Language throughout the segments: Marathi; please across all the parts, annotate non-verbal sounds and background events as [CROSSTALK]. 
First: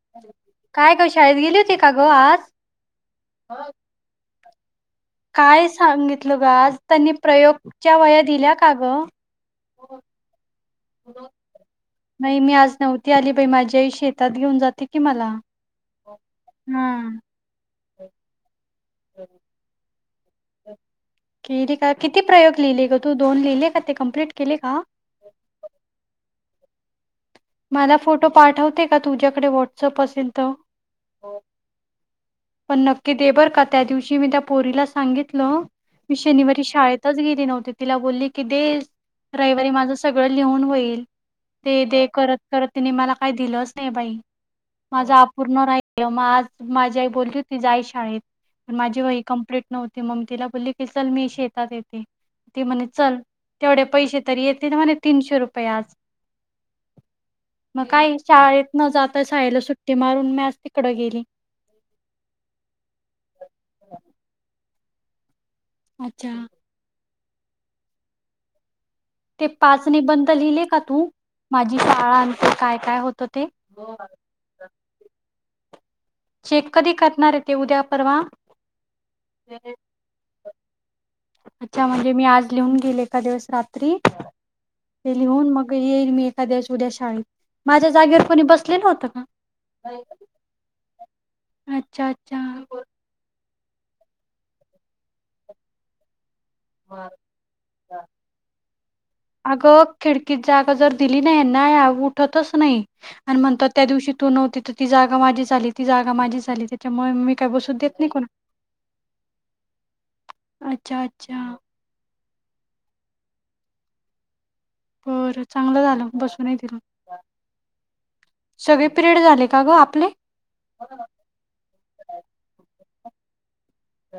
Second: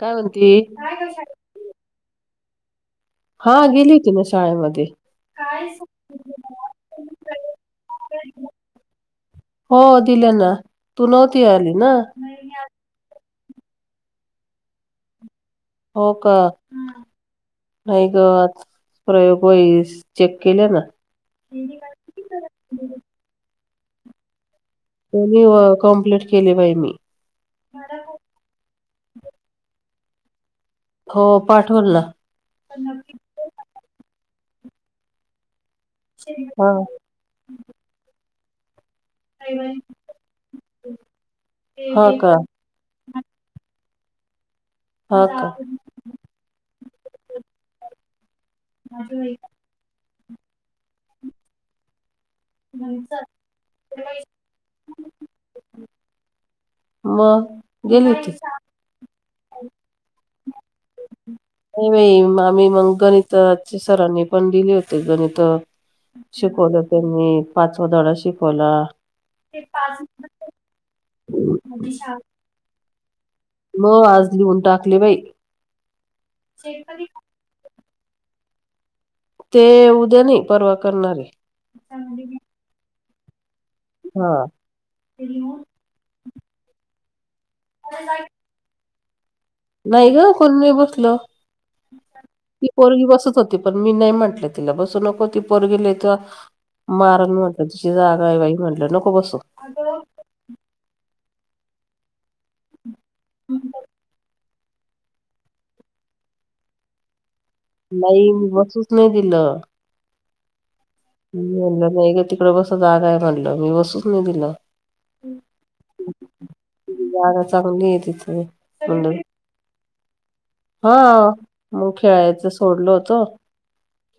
काय म्हणती काय गं, शाळेत गेली होती का गं आज? हा गेली होती का शाळेमध्ये काय सांगितलं ग आज त्यांनी प्रयोगच्या वहया दिल्या का ग हो दिले ना तू नव्हती आली ना नाही मी आज नव्हती आली माझी आई शेतात घेऊन जाते की मला हो का, हा. नाही ग आज प्रयोगवही चेक केले ना केली का किती प्रयोग लिहिले ग तू दोन लिहिले का ते कमप्लीट केले. का? त्यांनी व कम्प्लीट केली बाई मी मला फोटो पाठवते का तुझ्याकडे व्हॉट्सअप असेल तर हो पाठवल ना पण नक्की दे बर का त्या दिवशी मी त्या पोरीला सांगितलं मी शनिवारी हा शाळेतच गेली नव्हती. तिला बोलली की देस रविवारी माझं सगळं लिहून होईल ते हा दे का करत-करत तिन मला काय दिलंच नाही बाई माझा हा का अपूर्ण राहिल म आज माझी आ बोलली होती जाई शाळेत माझी वही कंप्लीट नव्हती मग तिला बोलली की चल मी शेतात येते. ती म्हणे चल तेवढे पैसे तरी येते म्हणे तीनशे रुपये आज मग गेली काही होती शाळेत न जाता शाळेला सुट्टी मारून मी आज तिकडं गेली नाही बाई, आम्ही मग... गणिताचे सरांनी पण दिले होते गणितं अच्छा शिकवलं त्यांनी, पाचवा धडा शिकवला. ते पाच निबंध लिहिले का तू, माझी शाळा अन ते काय-काय होतं ते? मग आज लिहुन टाकले बाई चेक कधी करणार ए ते, उद्या... परवा ते उद्या नाही [UNINTELLIGIBLE] परवा करणारे अच्छा म्हणजे मी आज लिहून गेले. एखाद्या वेळेस दिवस रात्री, हा हे लिहून मग येईल मी एका दिवस उद्या शाळेत माझ्या जागेवर कोणी बसले होतं? का? नाही गं, कोण नाही बसलं... अच्छा अच्छा. ती पोरगी बसत होती. पण मी नाही म्हंटले तिला, बसू नको ती पोरगी नई तर मारण म्हटलं, तिची जागा आहे बाई... म्हटलं नको बसू अगं खिडकीत जागा जर दिली ना यांना, या उठ तच नाही आणि म्हणतात त्या दिवशी तू नव्हती तर ती जागा माझी झाली, ती जागा माझी झाली त्याच्यामुळे मी काय बसू देत नाही कोणा बसूच नाही दिलं. अच्छा अच्छा. म्हणलं नाही ग, तिकडं बसा जागा आहे म्हटलं... मी बसूच नाही दिलं. बरं... चांगलं झालं, बसू नाय दिलं. तिची [UNINTELLIGIBLE] जागा चांगली आहे तिथे सगळे म्हणलं पिरियड झाले का गं आपले? हा, मग खेळायचं सोडलं होतं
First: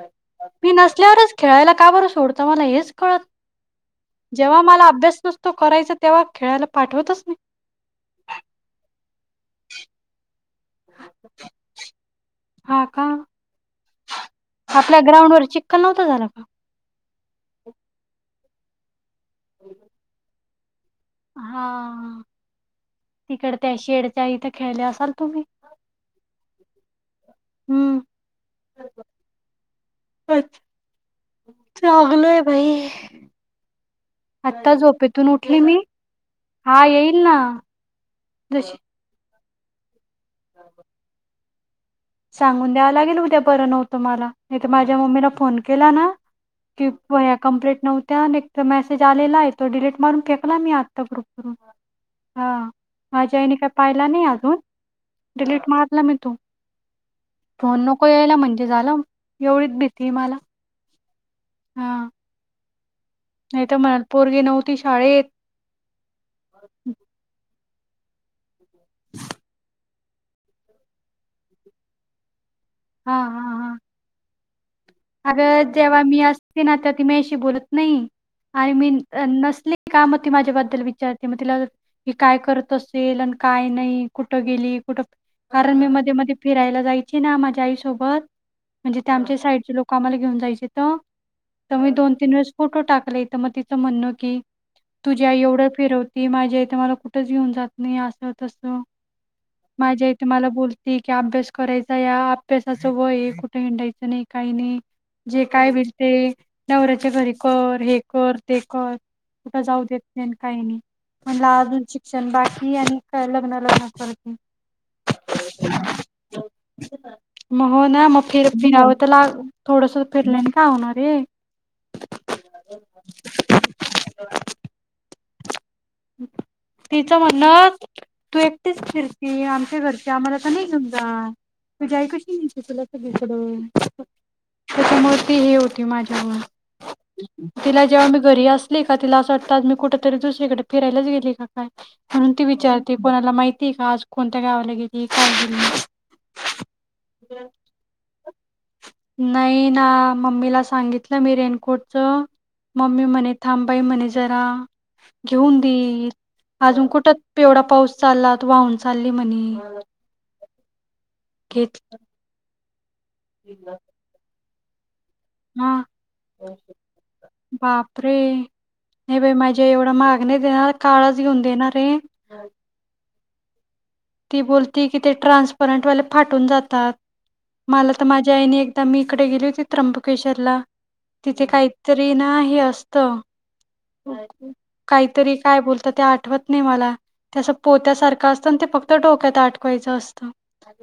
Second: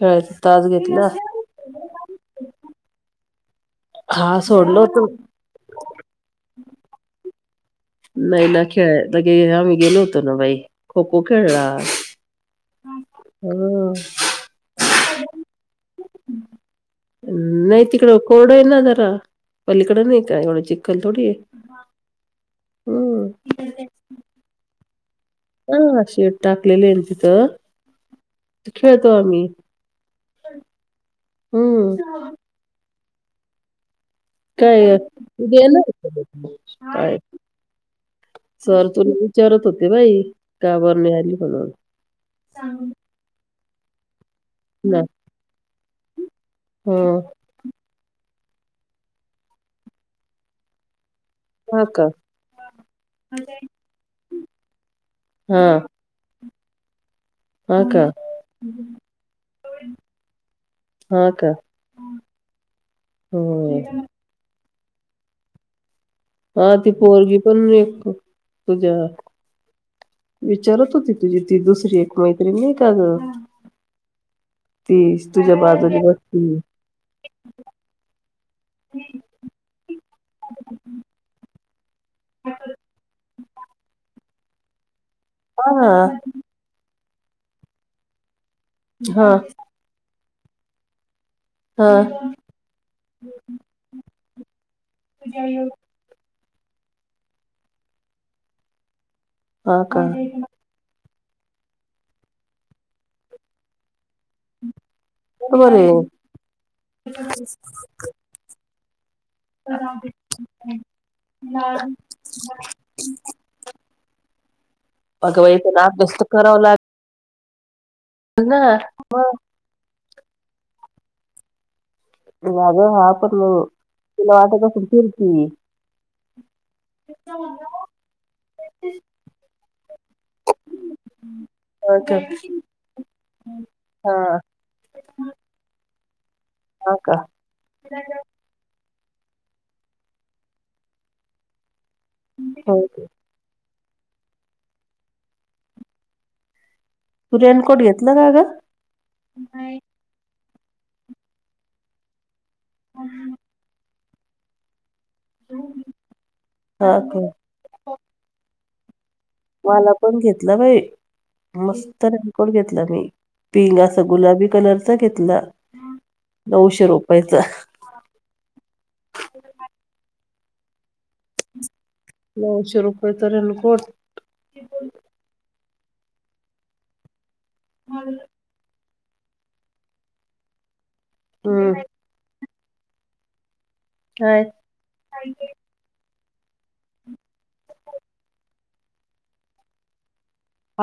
खेळायचा तास मी घेतला नसल्यावरच खेळायला का बरं सोडता, मला हेच कळत हा जेव्हा सोडलं मला होत अभ्यास नसतो करायचा तेव्हा खेळायला पाठवतच नाही. नाई ना, खेळायला आम्ही गेलो होतो ना बाई, खो खो खेळला हा का [UNINTELLIGIBLE] हम्म आपल्या ग्राउंड वर चिखल नव्ह नई तिकडं कोरडं आहे ना जरा, पलीकडं नई काय एवढं चिखल थोडी आहे हा हम्म तिकड त्या शेडच्या इथं खेळल्या अस हा शेड टाकलेलं ए ना तिथं हम्म. खेळतो आम्ही. [UNINTELLIGIBLE] हम्म चांगलं ए बाई आत्ता काय झोपेतून उठली मी गं हा येईल ना [INAUDIBLE] जशी सर तुला विचारत होते बाई, का बरं नाई आली म्हणून. सांगून द्यावं लागेल उद्या बर नव्हतं मला. मी तर माझ्या ना मम्मीला फोन केला ना की हं. वह्या कंप्लीट नव्हत्या तो मेसेज आलेला आहे तो डिलीट मारून फेकला मी आत्ता ग्रुप हा हा माझ्या आईनी काय पाहिला नाही अजून हा डिलीट मारला मी तो हा फोन का नको यायला म्हणजे झालं, एवढीच भीतीए मला हा का? हा नाही तर हं. म्हणल, पोरगी नव्हती शाळेत, हा ती पोरगी... पण एक तुझ्या विचारत होती तुझी ती दुसरी एक मैत्री नाई का हा गं हा हा अगं जेव्हा मी असती ना, तर ती मयाशी बोलत नई. आणि मी... अ... नसली का, मग ती माझ्याबद्दल विचारते मग तिला कि काय करत असेल आणि काय नाही, कुठं गेली कुठं हा कारण मी मध्ये मध्ये फिरायला जायची ना माझ्या आईसोबत म्हणजे ते हा आमच्या साईडचे लोकं मला घेऊन जायची तर हा मी, दोन तीन वेळेस फोटो टाकले तर मग तिचं म्हणणं की तुझी आई एवढं फिरवती माझी आई तर मला कुठंच घेऊन जात नाई असं तसं, हा का माझी आई तर मला बोलती की अभ्यास करायचा, या अभ्यासाचं वय ए... कुठं हिंडायचं नाही काई नाही. जे काय बर आहे [UNINTELLIGIBLE] ते नवऱ्याच्या घरी कर, हे कर.. ते कर कुठं जाऊ देत नाही न काही नाही म्हणलं अजून शिक्षण बाकी आणि काय लग्न लग्न करती. अगबाई पण अभ्यास तर करावं लाग मग हो ना मग फिर फिरावं तर लाग थोडस फिरलंने का होणारेय. [UNINTELLIGIBLE] पण तिला वाटत असल फिरती. तिच म्हणण तू एकटीच फिरती आम घरचे आम्हाला त नाई घेऊन जात तुझी हा आई का कशी नेती तुला सगळीकड. हा त्याच्यामुळ ते हे होती माझ्यामूळ हा का तिला जेव्हा मी घरी असली का तिला असं वाटं आज मी कुठ तरी दुसरीकडे फिरायलाच गेली का काय म्हणून ती हो विचारते कोणाला माहिती ती का आज कोणत्या गावाला गेली काय गेली. तू रेनकोट घेतला का ग. नाही ना मम्मीला सांगितलं मी रेनकोट च मम्मी म्हणे थांमबाई म्हणेच. जरा घेऊन देईल अजून हा कुठ का तेवढा पाऊस चालला तू वाहून ति म्हणे मला पण घेतला बाई घेत मस्त रेनकोट घेतला मी पिंक अस गुलाबी कलर चा घेतला हा नऊशे रुपयचा बापरे! नाही बाई माझी आई एवढा महाग नाही देणार काळाच घेऊन देणारेय होय तो रेनकोट ती बोलती की ते ट्रान्सपरंटवाले फाटून जातात मला तर माझ्या आईने आता मी इकडे गेली होती त्र्यंबकेश्वरला तिथे हम्म काहीतरी ना हे असत. काय काहीतरी काय बोलता ते आत आठवत नाही मला ते असं पोत्यासारखं असतं अनं ते फक्त डोक्यात आटकवायचं असतं.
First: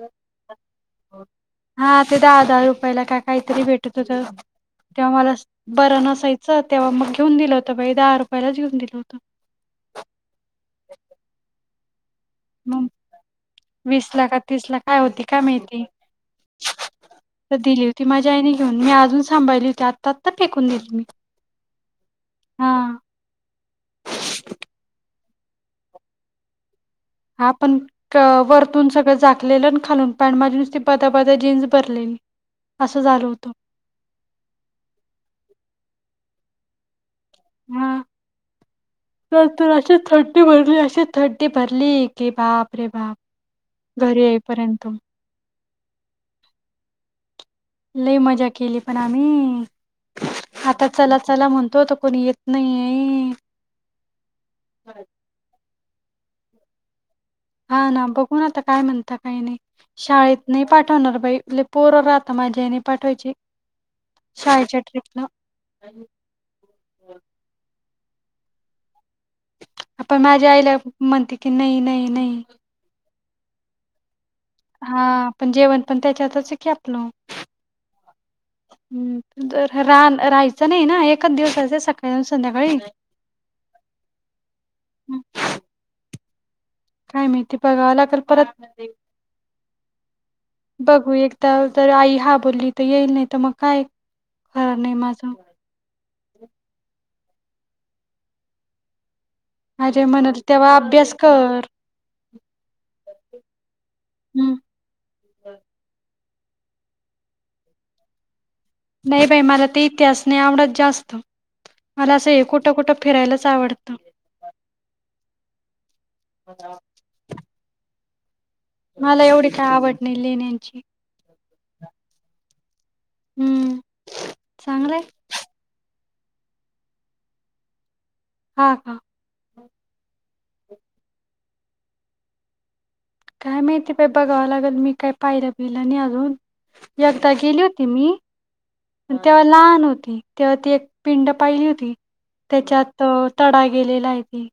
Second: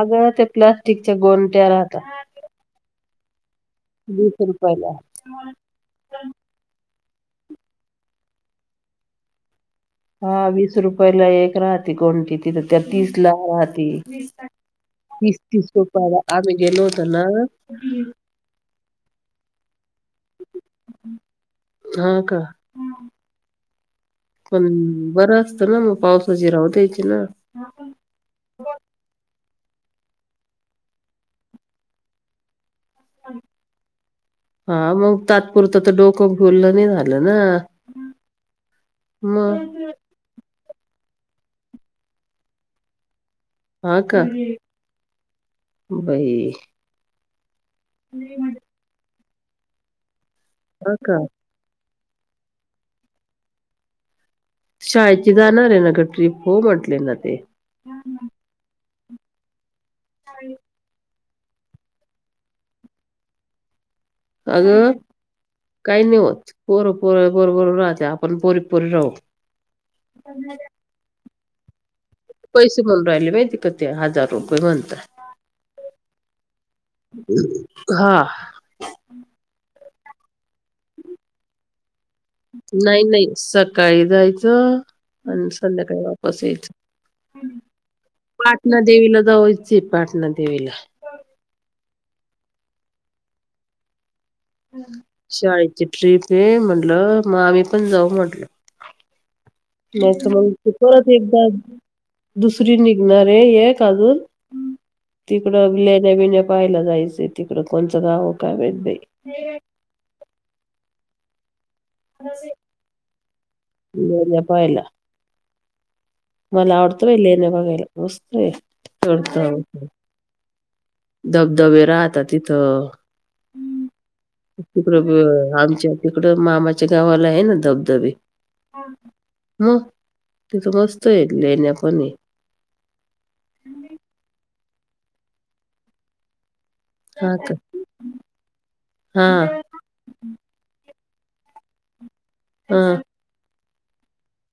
अगं त्या प्लास्टिकच्या गोंट्या राहतात हा ते दहा दहा रुपयाला काय तरी भेटत होत वीस रुपयाला तेव्हा मला बरं नसायचं तेव्हा मग घेऊन दिलं आता बाई दहा रुपयालाच घेऊन दिलं होत हा वीस रुपय ला एक राहते कों तिथ मग त्या तीस ला राहती वीस ला का ला काय होती तीस काय तीस माहिती रुपयला आम्ही गेलो होतो ना तर दिली होती माझ्या आईने घेऊन मी अजून सांभाळली होती आत्ता आत्ता फेकून दिली मी हा का हा पण बरं असत ना मग पावसाची राहू द्यायची ना हा पण ट्र वरतून सगळ झाक लेलन खालून पॅन्ट माझी नुसती बदा बदा जीन्स भरलेली असं झालं होतं हा मग तात्पुरत तर डोकं ओल नाही झालं. ना हा तर मग अशी थंडी भरली असं. त थंडी भरली की बाप रे हा बाप का घरी येईपर्यंत बाई लय मजा केली पण आ आता हा का चला चला म्हणतो त कोणी येत नाहीये शाळेची जाणार आहे ना गं ट्रिप हो म्हंटले ना ते हा ना बघू न आता काय म्हणता काही नाही शाळेत नाही पाठवणार बाई ली पोरं राहता माझी आई नाय पाठवायची शाळेच्या अगं ट्रिपला काही नाही होत पोर पोर बरोबर राहत्या आप आपण पोरी पोरी राहू हा पण माझ्या आईला म्हणते की नाही नाही नाही पैसे भरून राहिले बाई ती किती हजार रुपये हा म्हणतात पण जेवण पण त्याच्यातच आहे की आपल हा हंम जर राहन राहायचं नाही ना एकच दिवसाच सकाळी आणि संध्याकाळी नाही नाही सकाळी जायचं आणि संध्याकाळी वापस काय यायचं माहिती बघावं लागेल परत पाटणा देवीला जावायचं पाटणा देवीला तर आई हा बोलली तर येईल नाही तर मग काय खर नाही माझं शाळेची ट्रिप आहे म्हटलं मग आम्ही पण जाऊ म्हटलं. अजय नाही तर म्हणाल मग तू तेव्हा परत अभ्यास एकदा कर दुसरी निघ. निघणारे एक अजून हम्म तिकड लेण्या बिन्या पायला जायचंय तिकडं कोणचं गाव काय माहित नाही बाई मला ते इतिहास नाही आवडत जास्त मला असं हे कुठ कुठ फिरायलाच आवडतं. लेण्या पाहायला मला आवडतंय बाई लेण्या बघायला मस्त आहे. मला एवढी चढतं काय आवड नाही लेण्यांची धबधबे राहता तिथं. हम्म तिकड चांगलंय आमच्या तिकडं मामाच्या गावाला आहे ना धबधबे हा का? मग तिथं मस्त आहे लेण्या पण आहे. काय माहिती बाई बघावं लागेल मी काय पाहिला बिला आणि अजून एकदा हा का गेली होती मी हा तेव्हा लहान होती तेव्हा ती एक पिंड पाहिली होती हा त्याच्यात तडा गेलेला आहे त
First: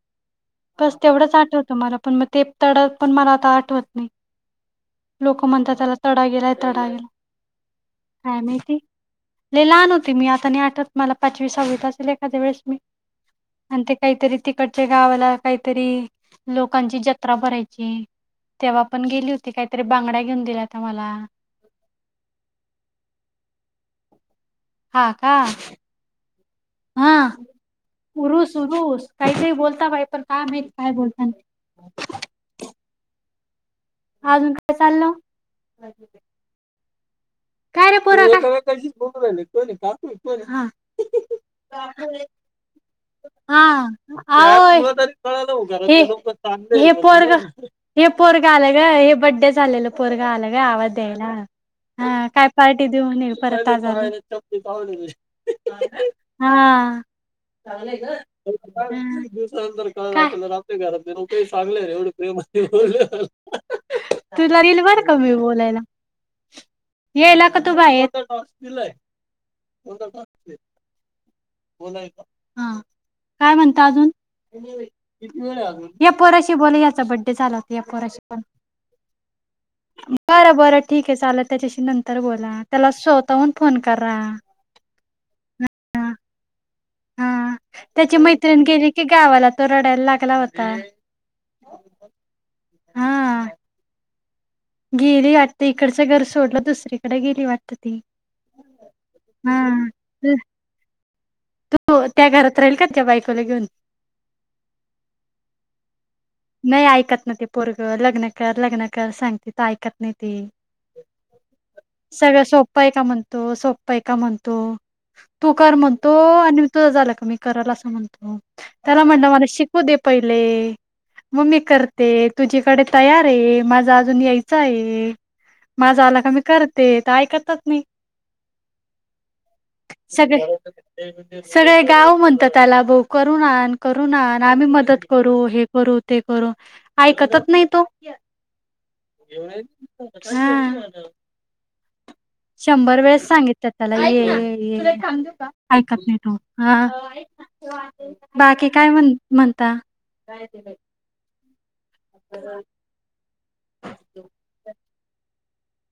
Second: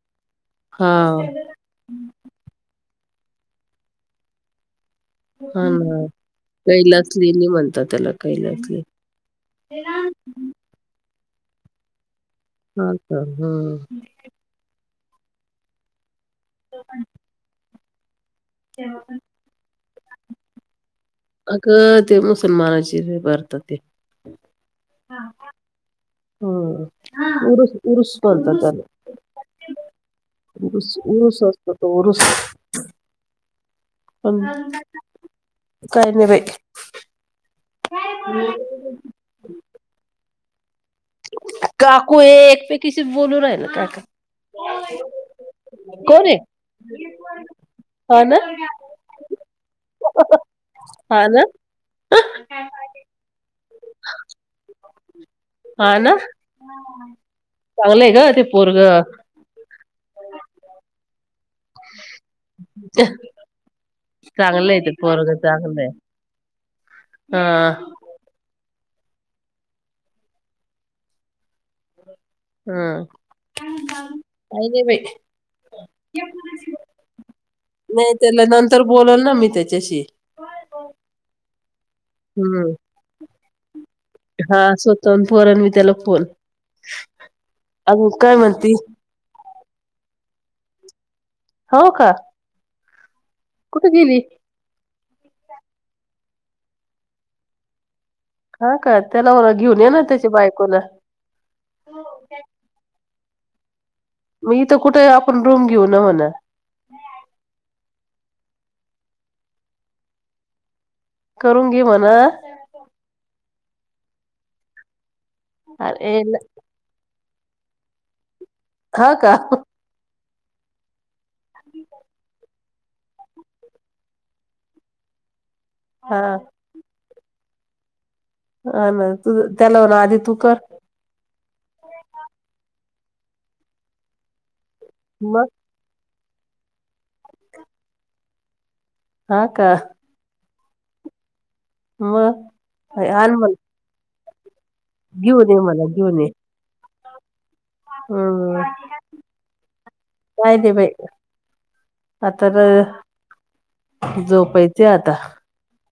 हा बस तेवढंच आठवतं मला पण मग ते तडत पण मला आता आठवत नाही. लोक हा म्हणतात त्याला ना तडा गेलाय तडा गेला कैलास लेणी म्हणतात त्याला काय कैलास माहिती लेणी लय लहान होते मी आता आणि आठत मला पाचवी सहावी असेल. त्यावेळेस मी हा का हं आणि ते काहीतरी तिकडच. च्या गावाला काहीतरी लोकांची जत्रा भरायची तेव्हा पण गेली होती काही तरी बांगडया घेऊन दिल्यात मला अगं ते मुसलमानाची भरत ते हा का. हो. हा उरूस उरूस म्हणतात उरूस त्याला काही काही बोलता बाई पण काय माहित काय उरूस बोलता उरूस असतो तो उरूस ह. अजून काय ह चाललं काय ग बाई. काय रे पोरा हा. ह. हा. काका कोण आहे हे पोरग हे हा ना पोरग आलं ग हे बड्डे झालेलं पोरगा आलं ग आवाज द्यायला. हा काय ह. पार्टी देऊन ये परत आज हा हा ना हा चांगलंय ग ह काय? तुला चांगलंय देईल ते बर का पोरग मी बोलायला चांगलंय हा यायला का तू बाई आहे. [UNINTELLIGIBLE] हम्. काय म्हणता अजून या पोराशी बोला याचा बड्डे झाला होता या नाही पोराशी पण त्याला नंतर बोलल ना मी त्याच्याशी बरं बरं ठीक आहे चाला त्याच्याशी नंतर बोला हम्म त्याला स्वतःहून फोन करा. नंतर करण मी त्याला फोन हा त्याची अजून काय मैत्रिण म्हणती गेली की गावाला तो रडायला लागला होता. हो का. हा कुठे गेली? गेली वाटते इकडचं घर सोडलं दुसरीकडे गेली वाटत ती हा का त्याला घेऊन ये ना त्याची बायकोला तो त्या घरात राहील का त्या बायकोला घेऊन मग इथं कुठे आपण रूम घेऊ न म्हणा नाही ऐकत नाही ते पोरग लग्न कर लग्न कर सांगते त ऐकत नाही ती करून घे म्हणा सगळं सोप्प आहे का म्हणतो सोपा आहे का म्हणतो तू कर म्हणतो अरे ल- आणि तुझ झाला का मी करायला असं म्हणतो त्याला हा म्हण का मला शिकू दे पहिले म मी करते तुझी कडे तयार आहे माझा अजून यायचं आहे माझा हा आला क मी करते ऐकत हा ना तू त्याला म्हणा आधी तू कर सगळे सगळे गाव म्हणतात आला बो करून आण करून आण आम्ही मदत करू मग हे ते करू ऐकतच नाही तो हा का [INAUDIBLE] मग शंभर वेळेस आण मला सांगित त्याला ये ये ये घेऊन ये मला ऐकत नाही घेऊन ये तो ह हम्म. बाकी काय म्हण म्हणता काय दे बाई आता झोपायचे आता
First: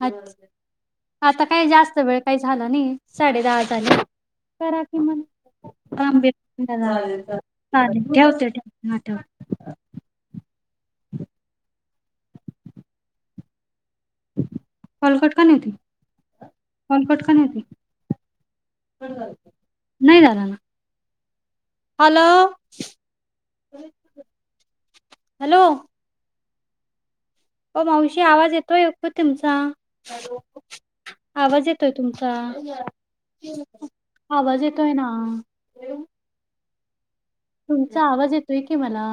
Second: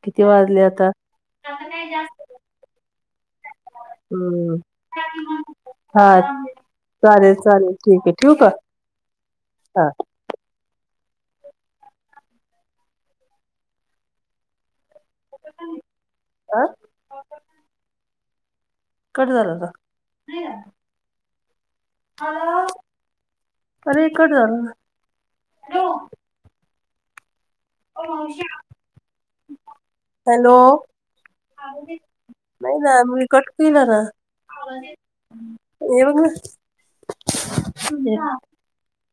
किती वाजले आता आता काय जास्त वेळ काही झाला नाही साडे दहा झाली हम्म. करा कि मग तांबे हा चालेल चालेल ठीक आहे ठेवू का ठेवते ठेवते हा ठेवते हा [UNINTELLIGIBLE] हलकट कोण हाय ती हा हलकट कोण ती कट झाला नाही झाला ना हॅलो अरे कट झाला ना हॅलो हो मावशी आवाज येतोय ओ तुमचा हॅलो आवाज येतोय तुमचा नाही ना मी कट आवाज येतोय ना येवंग तुमचा आवाज येतोय की मला